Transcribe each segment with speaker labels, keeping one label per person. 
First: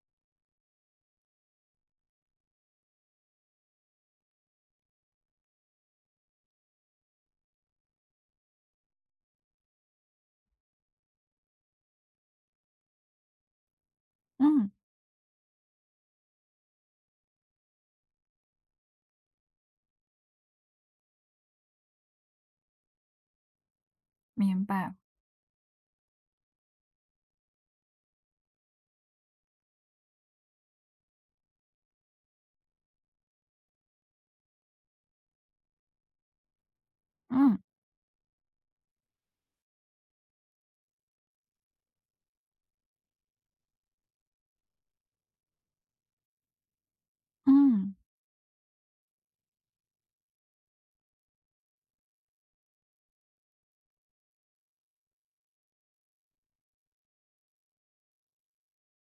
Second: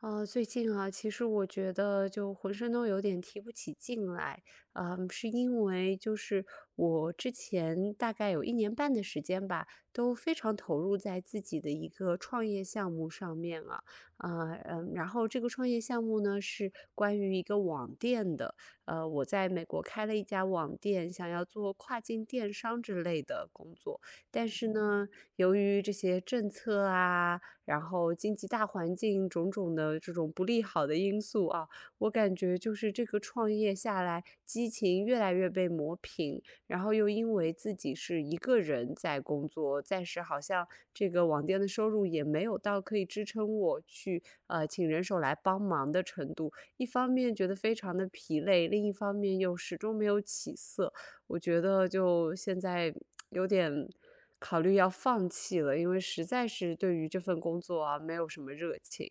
Speaker 1: 最近啊，其实我觉得就浑身都有点提不起劲来，是因为就是我之前大概有一年半的时间吧，都非常投入在自己的一个创业项目上面啊，
Speaker 2: 嗯，
Speaker 1: 然后这个创业项目呢是关于一个网店的，我在美国开了一家网店，想要做跨境电商之类的工作，但
Speaker 2: 明
Speaker 1: 是
Speaker 2: 白。
Speaker 1: 呢，由于这些政策啊。然后经济大环境种种的这种不利好的因素啊，我感觉就是这个创业下来，激情越来越被磨平，然后又因为
Speaker 2: 嗯
Speaker 1: 自己是一个人在工作，暂时好像这个网店的收入也没有到可以支撑我去请人手来帮忙的程度，一方面觉得非
Speaker 2: 嗯，
Speaker 1: 常的疲累，另一方面又始终没有起色。我觉得就现在有点考虑要放弃了，因为实在是对于这份工作啊，没有什么热情。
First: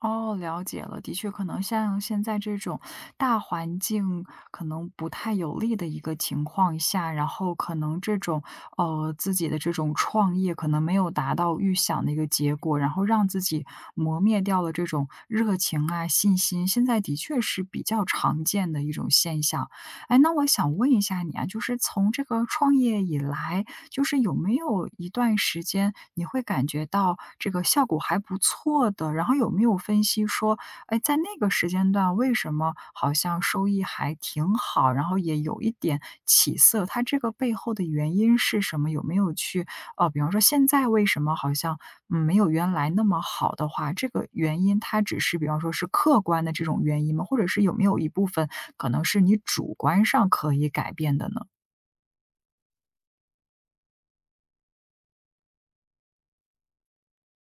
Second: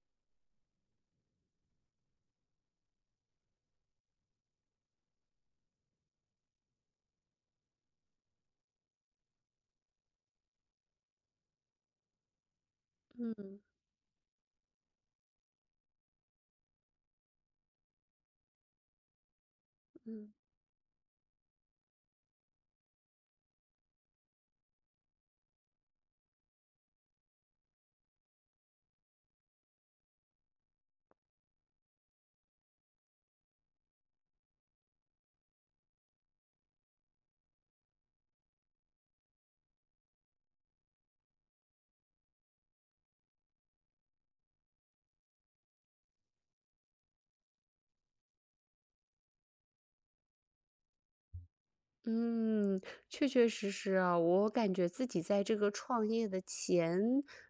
Speaker 2: 哦，了解了。的确，可能像现在这种大环境可能不太有利的一个情况下，然后可能这种自己的这种创业可能没有达到预想的一个结果，然后让自
Speaker 1: 嗯
Speaker 2: 己磨灭掉了这种热情啊、信心，现在的确是比较常见的一种现象。哎，
Speaker 1: 嗯。
Speaker 2: 那我想问一下你啊，就是从这个创业以来，就是有没有一段时间你会感觉到这个效果还不错的，然后有没有分析说，哎，在那个时间段为什么好像收益还挺好，然后也有一点起色，它这个背后的原因是什么？有没有去比方说现在为什么好像没有原来那么好的话，这个原因它只是比方说是客观的这种原因吗？或者是有没有一部分可能是你主观上可以改变的呢？
Speaker 1: 嗯，确确实实啊，我感觉自己在这个创业的前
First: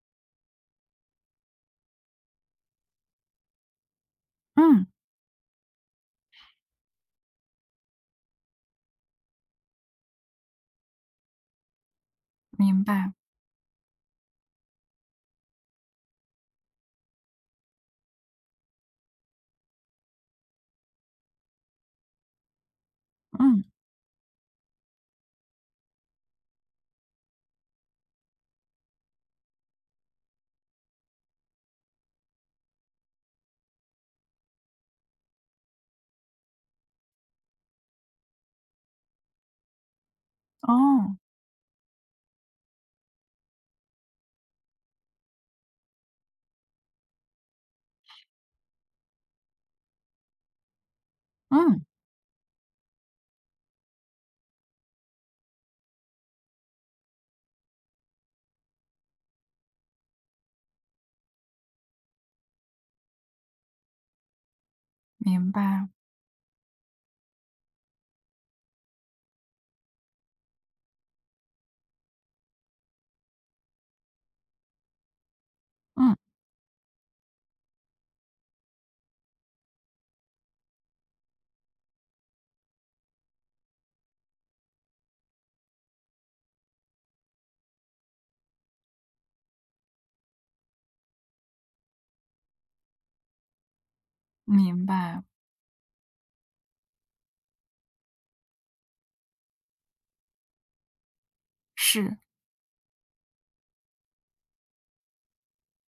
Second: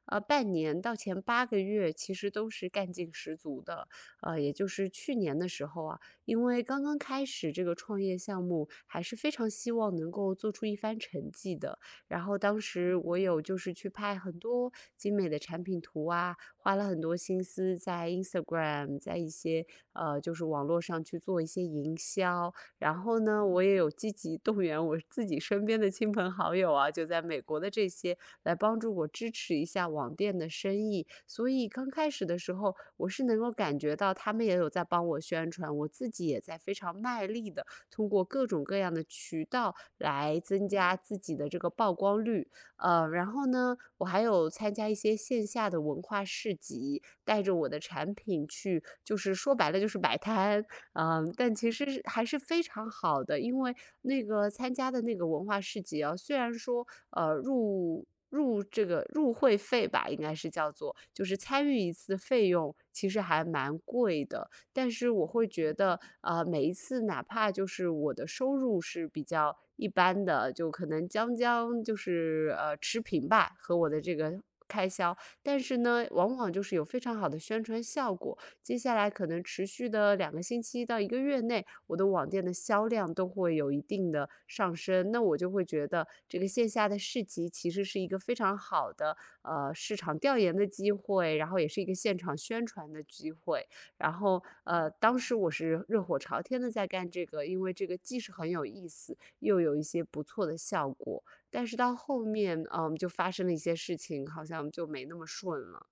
Speaker 1: 半年到前8个月，其实都是干劲十足的。也就
Speaker 2: 嗯，
Speaker 1: 是去年的时候啊，因为刚刚开始这个创业项目，还是非常希望能够做出一番成绩的。然后当
Speaker 2: 明
Speaker 1: 时
Speaker 2: 白，
Speaker 1: 我有就是去拍很多精美的产品图啊，花了很多心思在 Instagram，在一些就是网络上去做一些营销。然后呢，我
Speaker 2: 嗯。
Speaker 1: 也有积极动员我自己身边的亲朋好友啊，就在美国的这些来帮助我支持一下网店的生意。所以刚开始的时候，我是能够感觉到他们也有在帮我宣传，我自己也在非常卖力的通过各种各样的渠道来增加
Speaker 2: 哦，
Speaker 1: 自己的这个曝光率。然后呢，我还有参加一些线下的文化市集，带着我的产品去，就是说白了就是摆摊，但其
Speaker 2: 嗯，
Speaker 1: 实是还是非常好的，因为那个参加的那个文化市集啊，虽然说入这个入会费吧，应该是叫做，就是参与一次的费用其实还蛮贵的，但是我会
Speaker 2: 明
Speaker 1: 觉
Speaker 2: 白，
Speaker 1: 得，每一次哪怕就是我的收入是比较一般的，就可能将将就是持平吧，和我的这个开销，但是呢，
Speaker 2: 嗯，
Speaker 1: 往往就是有非常好的宣传效果。接下来可能持续的2个星期到一个月内，我的网店的销量都会有一定的上升。那我就会觉得这个线下的市集其实是一个非常好的市场调研的机会，然后也是一个现场宣传的机会。然后
Speaker 2: 明
Speaker 1: 当
Speaker 2: 白，
Speaker 1: 时我是热火朝天的在干这个，因为这个既是很有意思，又有一些不错的效果。但是到
Speaker 2: 是，
Speaker 1: 后面，就发生了一些事情，好像就没那么顺了。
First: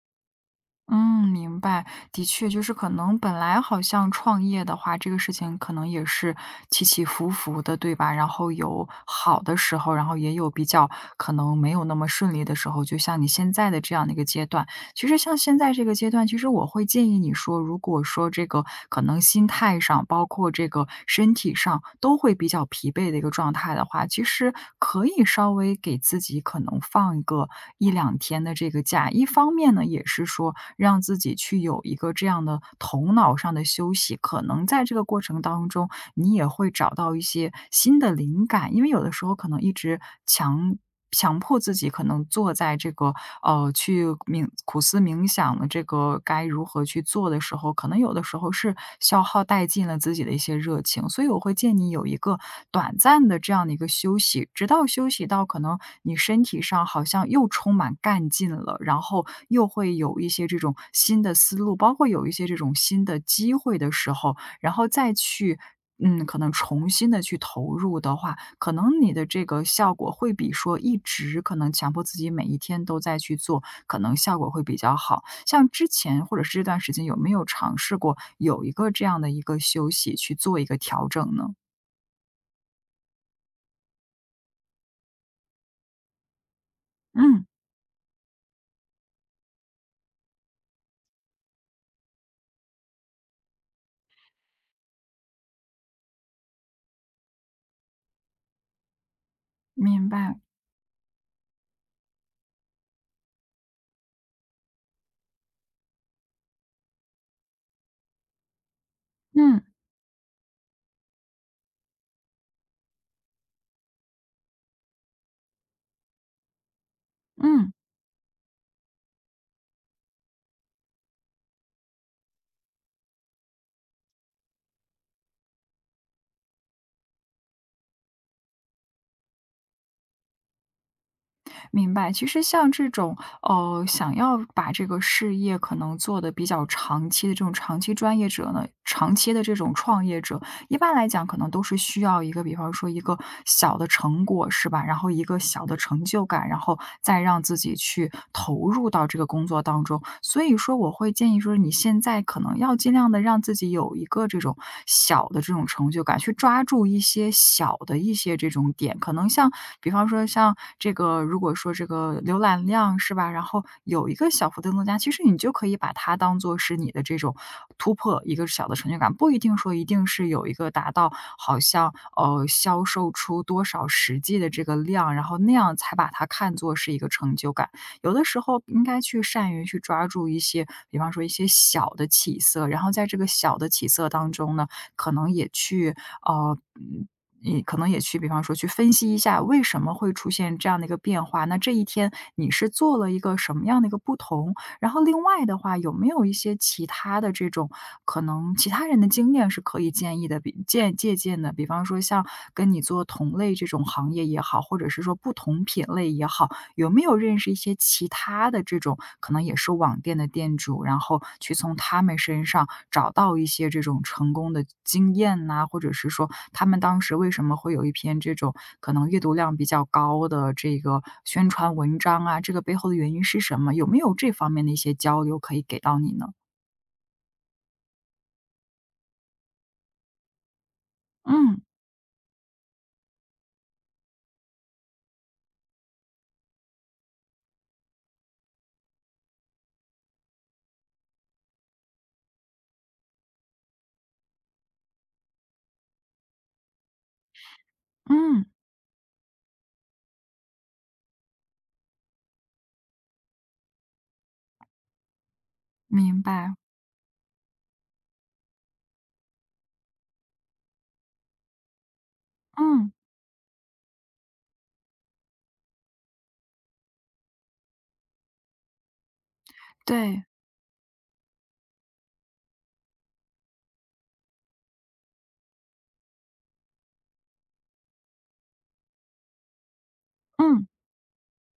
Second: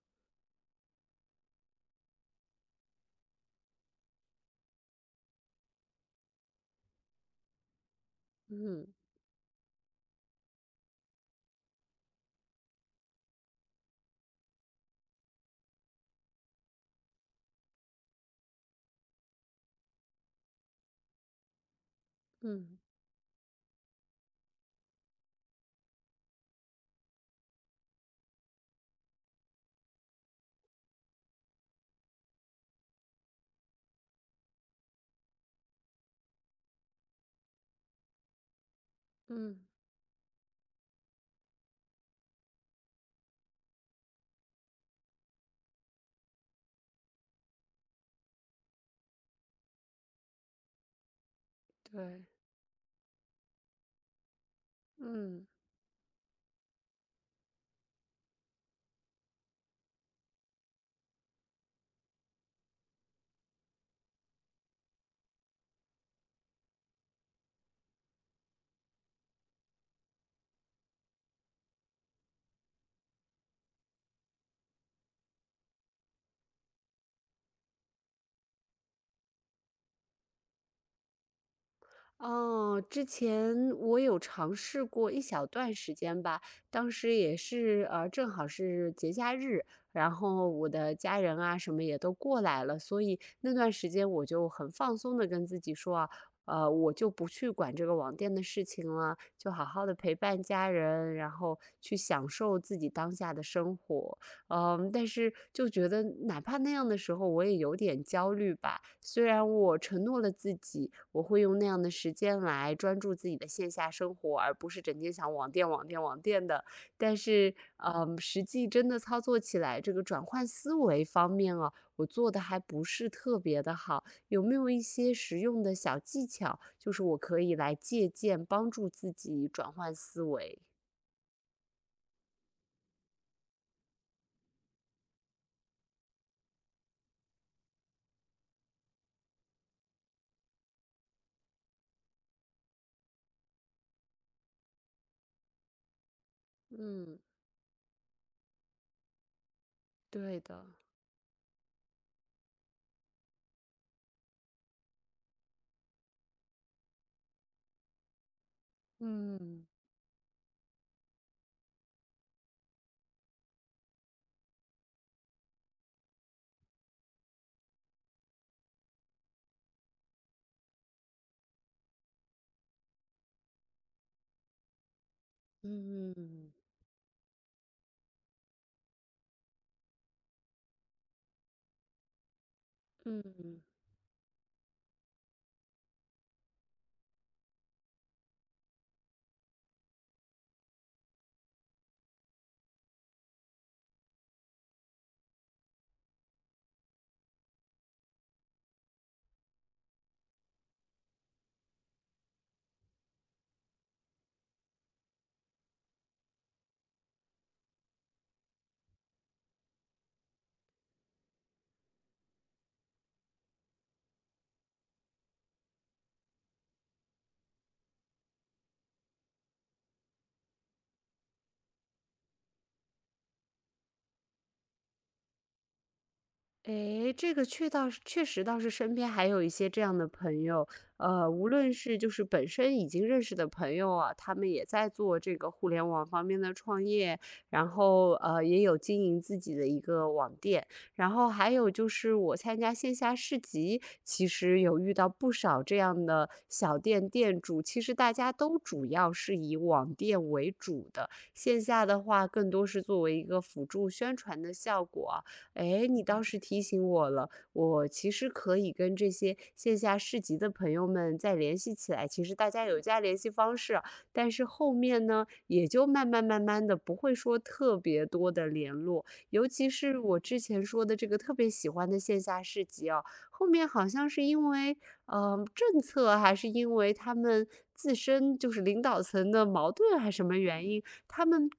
Speaker 2: 嗯，明白。的确，就是可能本来好像创业的话，这个事情可能也是起起伏伏的，对吧？然后
Speaker 1: 嗯
Speaker 2: 有好的时候，然后也有比较可能没有那么顺利的时候，就像你现在的这样的一个阶段。其实像现在这个阶段，其实我会建议你说，如果说这个可能心态上，包括这个身体上都会比较
Speaker 1: 嗯
Speaker 2: 疲惫的一个状态的话，其实可以稍微给自己可能放一个一两天的这个假。一方面呢，也是说让自己去有一个这样的头脑上的休息，可能在这个过程当中，你也会找到一些新的灵感，因为有的时候可
Speaker 1: 嗯，
Speaker 2: 能一直强。强迫自己可能坐在这个，去冥苦思冥想的这个该如何去做的时候，可能有的时候是消耗殆尽了自己的一些热情。所以我会建议你有一
Speaker 1: 对。
Speaker 2: 个短暂的这样的一个休息，直到休息
Speaker 1: 嗯，
Speaker 2: 到可能你身体上好像又充满干劲了，然后又会有一些这种新的思路，包括有一些这种新的机会的时候，然后再去可能重新的去投入的话，可能你的这个效果会比说一直可能强迫自己每一天都在去做，可能效果会比较好。像之前或者是这段时间有没有尝试过有一个这样的一个休息去做一个调整呢？
Speaker 1: 哦，之前我有尝试过一小段时间吧，当时也
Speaker 2: 嗯，
Speaker 1: 是，正好是节假日，然后我的家人啊什么也都过来了，所以那段时间我就很放松的跟自己说啊，我就不去管这个网店的事情了，就好好的
Speaker 2: 明
Speaker 1: 陪
Speaker 2: 白，
Speaker 1: 伴家人，然后去享受自己当下的生活。但是就觉得哪怕那样的时候，我也有点焦虑吧。虽然
Speaker 2: 嗯，
Speaker 1: 我承诺了自己，我会用那样的时间来专注自己的线下生活，而不是整天想网店、网店、网店的。但是，
Speaker 2: 嗯。
Speaker 1: 实际真的操作起来，这个转换思维方面啊，我做的还不是特别的好。有没有一些实用的小技巧，就是我可以来借鉴，帮助自己转换思维？
Speaker 2: 明白，其实像这种，想要把这个事业可能做的比较长期的这种长期专业者呢，长期的这种创业者，一般来讲可能都是需要一个，比方说一个小的成果，是吧？然后一个小的成就感，然后
Speaker 1: 嗯，
Speaker 2: 再让自己去投入到这个工作当中。
Speaker 1: 对
Speaker 2: 所以
Speaker 1: 的，
Speaker 2: 说，我会建议说，你现在可能要尽量的让自己有一个这种小的这种成就感，去抓住一些小的一些这种点，可能。可能像
Speaker 1: 嗯
Speaker 2: 比方说像这个如果说这个浏览量是吧，然后有一个小幅的增加，其实你就可以把它当做是你的这种突破，一个小的成就感，不一定说一定是有一个达到好像销售出多少实际的这个量，然后那样才把
Speaker 1: 嗯
Speaker 2: 它
Speaker 1: 嗯。
Speaker 2: 看作是一个成就感。有的时候应该去善于去抓住一些，比方说一些小的起色，然后在这个小
Speaker 1: 嗯，
Speaker 2: 的起色当中呢，可能也去呃嗯你可能也去，比方说去分析一下为什么会出现这样的一个变化。那这一天你是做了一个什么样的一个不同？然后另外的话，有没有一些其他的这种可能其他人的经验是可以建议的，借鉴的？比方说像跟你做同类这种行业也好，或者是说不同品类也好，有没有认识一些其他的这种可能也是网店的店主，然后去从他们身上找到一些这种成功的经验呐，或者是说他们当时为什么会有一篇这种可能阅读量比较高的这个宣传文章啊，这个背后的原因是什么？有没有这方面的一些交流可以给到你呢？
Speaker 1: 诶，这个确实倒是身边还有一些这样的朋友，无
Speaker 2: 嗯，
Speaker 1: 论是就是本身已经认识的朋友啊，他们也在做这个互联网方面的创业，然后也有经营自己的一个网店，然后还有就是我参加线下市集，其实有遇到不少这样的小店店主，其实大家
Speaker 2: 嗯，
Speaker 1: 都主要是以网店为主的，线下的话更多是作为一个辅助宣传的效果啊，哎，你倒
Speaker 2: 明
Speaker 1: 是
Speaker 2: 白，
Speaker 1: 提醒我了，我其实可以跟这些线下市集的朋友们再联系起来。其实大家有
Speaker 2: 嗯，
Speaker 1: 加联系方式啊，但是后面呢，也就慢慢慢慢的不会说特别多的联络。尤其是我
Speaker 2: 对，
Speaker 1: 之前说的这个特别喜欢的线下市集啊，后面好像是因为政策，还是因为他们自身就是领导层的矛盾，还是什么原
Speaker 2: 嗯，
Speaker 1: 因，他们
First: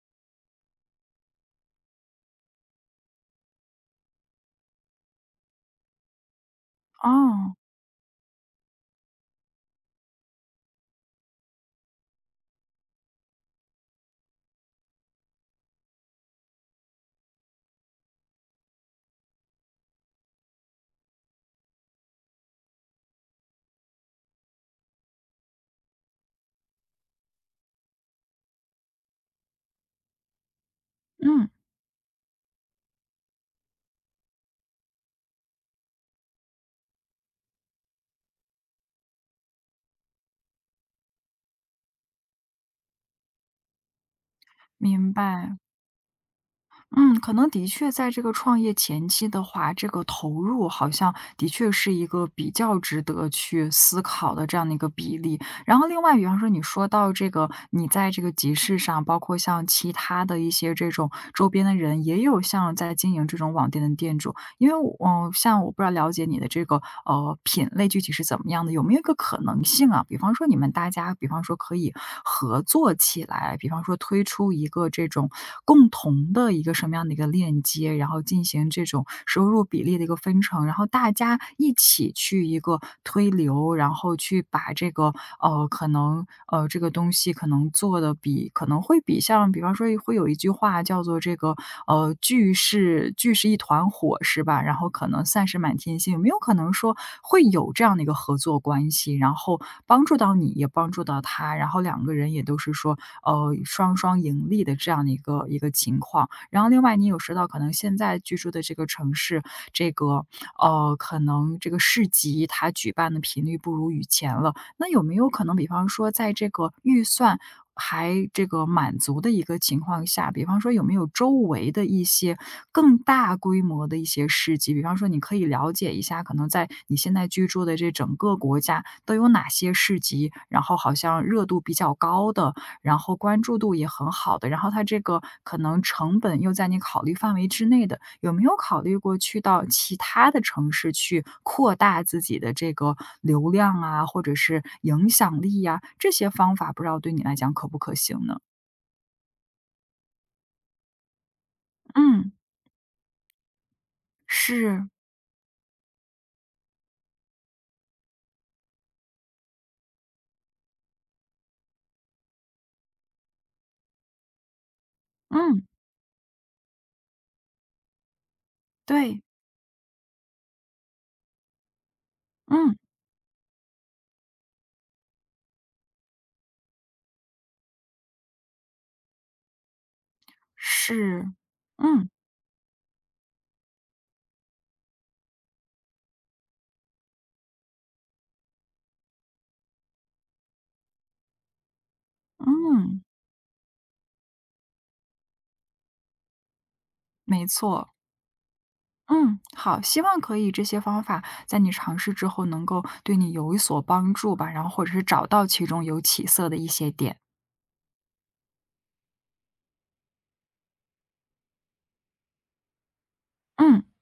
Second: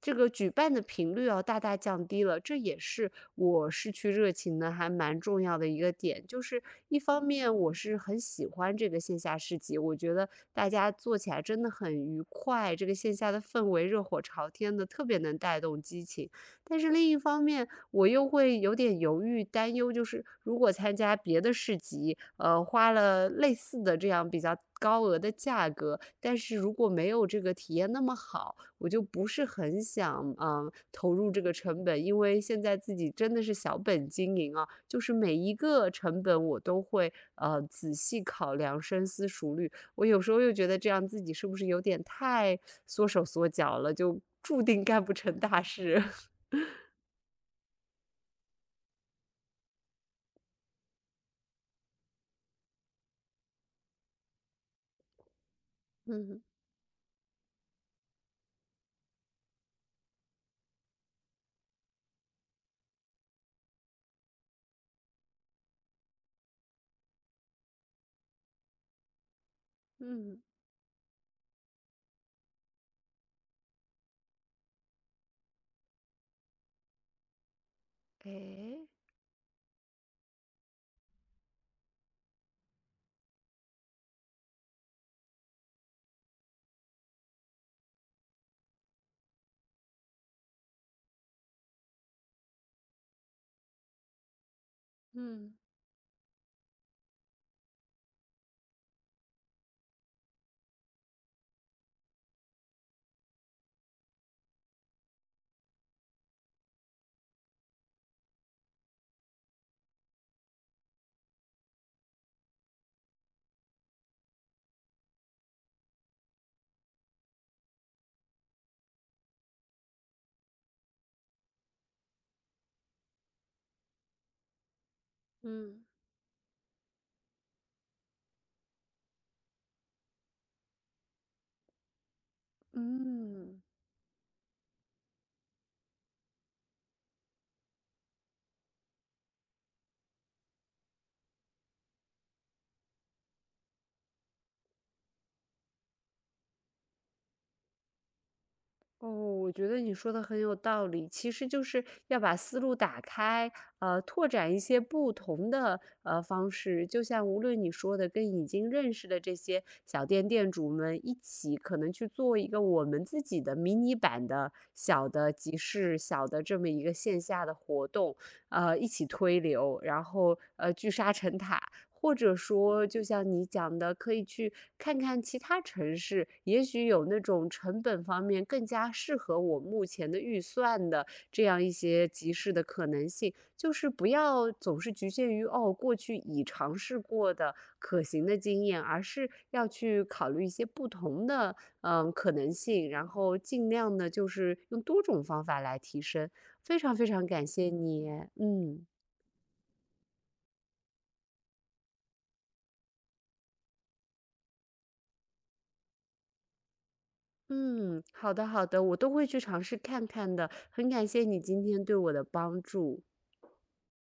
Speaker 1: 这个举办的频率要大大降低了，这也是我失去热情的还蛮重要的一个点。就是一方面，
Speaker 2: 哦，
Speaker 1: 我是很喜欢这个线下市集，我觉得大家做起来真的很愉快，这个线下的氛围热火朝天的，特别能带动激情。但是另一方面，我又会有点犹豫担忧，就是如果参加别的市集，花了类似的这样比较高额的价格，但是如果没有这个体验那么好。我就不是很想投入这
Speaker 2: 嗯，
Speaker 1: 个成本，因为现在自己真的是小本经营啊，就是每一个成本我都会仔细考量、深思熟虑。我有时候又觉得这样自己是不是有点太缩手缩脚了，就注定干
Speaker 2: 明
Speaker 1: 不成
Speaker 2: 白。
Speaker 1: 大事。
Speaker 2: 嗯，可能的确在这个创业前期的话，这个投入好像的确是一个比较值得去思考的这样的一个比例。然后另外，比方
Speaker 1: 嗯
Speaker 2: 说你说到这个，你在这个集市上，包括像其他的一些这种周边的人，也有像在经营这种网店的店主，因为我像我不知道了解你的这个品类具体是怎么样的，有没有一个可能性啊？比方
Speaker 1: 嗯，
Speaker 2: 说你们大家，比方说可以合作起来，比方说推出一个这种共同的一个什么样的一个链接，然后进行这
Speaker 1: 诶，
Speaker 2: 种收入比例的一个分成，然后大家一起去一个推流，然后去把这个可能这个东西可能做的比可能会比像比方说会有一句话叫做这个聚是一团火是吧？然后可能散
Speaker 1: 嗯
Speaker 2: 是满天星，有没有可能说会有这样的一个合作关系，然后帮助到你也帮助到他，然后两个人也都是说双双盈利的这样的一个一个情况。然后另外你有说到可能现在居住的这个城市，这个可能这个市集它举办的频率不如以前了。那有没有可能比方说在这个预算还这个满足的一个情况下，比方说有没有周围的一些更大规模的一些市集？比方说你可以了
Speaker 1: 嗯
Speaker 2: 解一下，可能在你现在居住的这整个国家都有哪些市集，然后好像热度比较高的，然后关注
Speaker 1: 嗯。
Speaker 2: 度也很好的，然后它这个可能成本又在你考虑范围之内的，有没有考虑过去到其他的城市去扩大自己的这个流量啊，或者是影响力呀，这些方法不知道对你来讲可不可行呢？
Speaker 1: 哦，我觉得你说的很有道理。其实就是要
Speaker 2: 嗯，
Speaker 1: 把思路打开，拓展一些
Speaker 2: 是，
Speaker 1: 不同的方式。就像无论你说的，跟已经认识的这些小店店主们一起，可能去做一个我们自己的迷你版的小的集
Speaker 2: 嗯，
Speaker 1: 市、小的这么一个线下的活动，一起
Speaker 2: 对，
Speaker 1: 推流，然后聚沙成塔，或者
Speaker 2: 嗯，
Speaker 1: 说就像你讲的，可以去看看其他城市，也许有那种成本方面更加适合我目前的预算的
Speaker 2: 是，
Speaker 1: 这样一些
Speaker 2: 嗯，
Speaker 1: 集市的可能性。就是不要总是局限于过去已尝试过的可行的经验，而是要去考虑一些不同的可能性，
Speaker 2: 嗯，
Speaker 1: 然后尽量的就是用多种方法来提升。非常非常感
Speaker 2: 没
Speaker 1: 谢
Speaker 2: 错。
Speaker 1: 你，嗯。
Speaker 2: 嗯，好，希望可以这些方法在你尝试之后能够对你有所帮助吧，然后或者是找到其中有起色的一些点。
Speaker 1: 嗯，好的好的，我都会去尝试看看的，很感谢你今天对我的帮助。
Speaker 2: 嗯。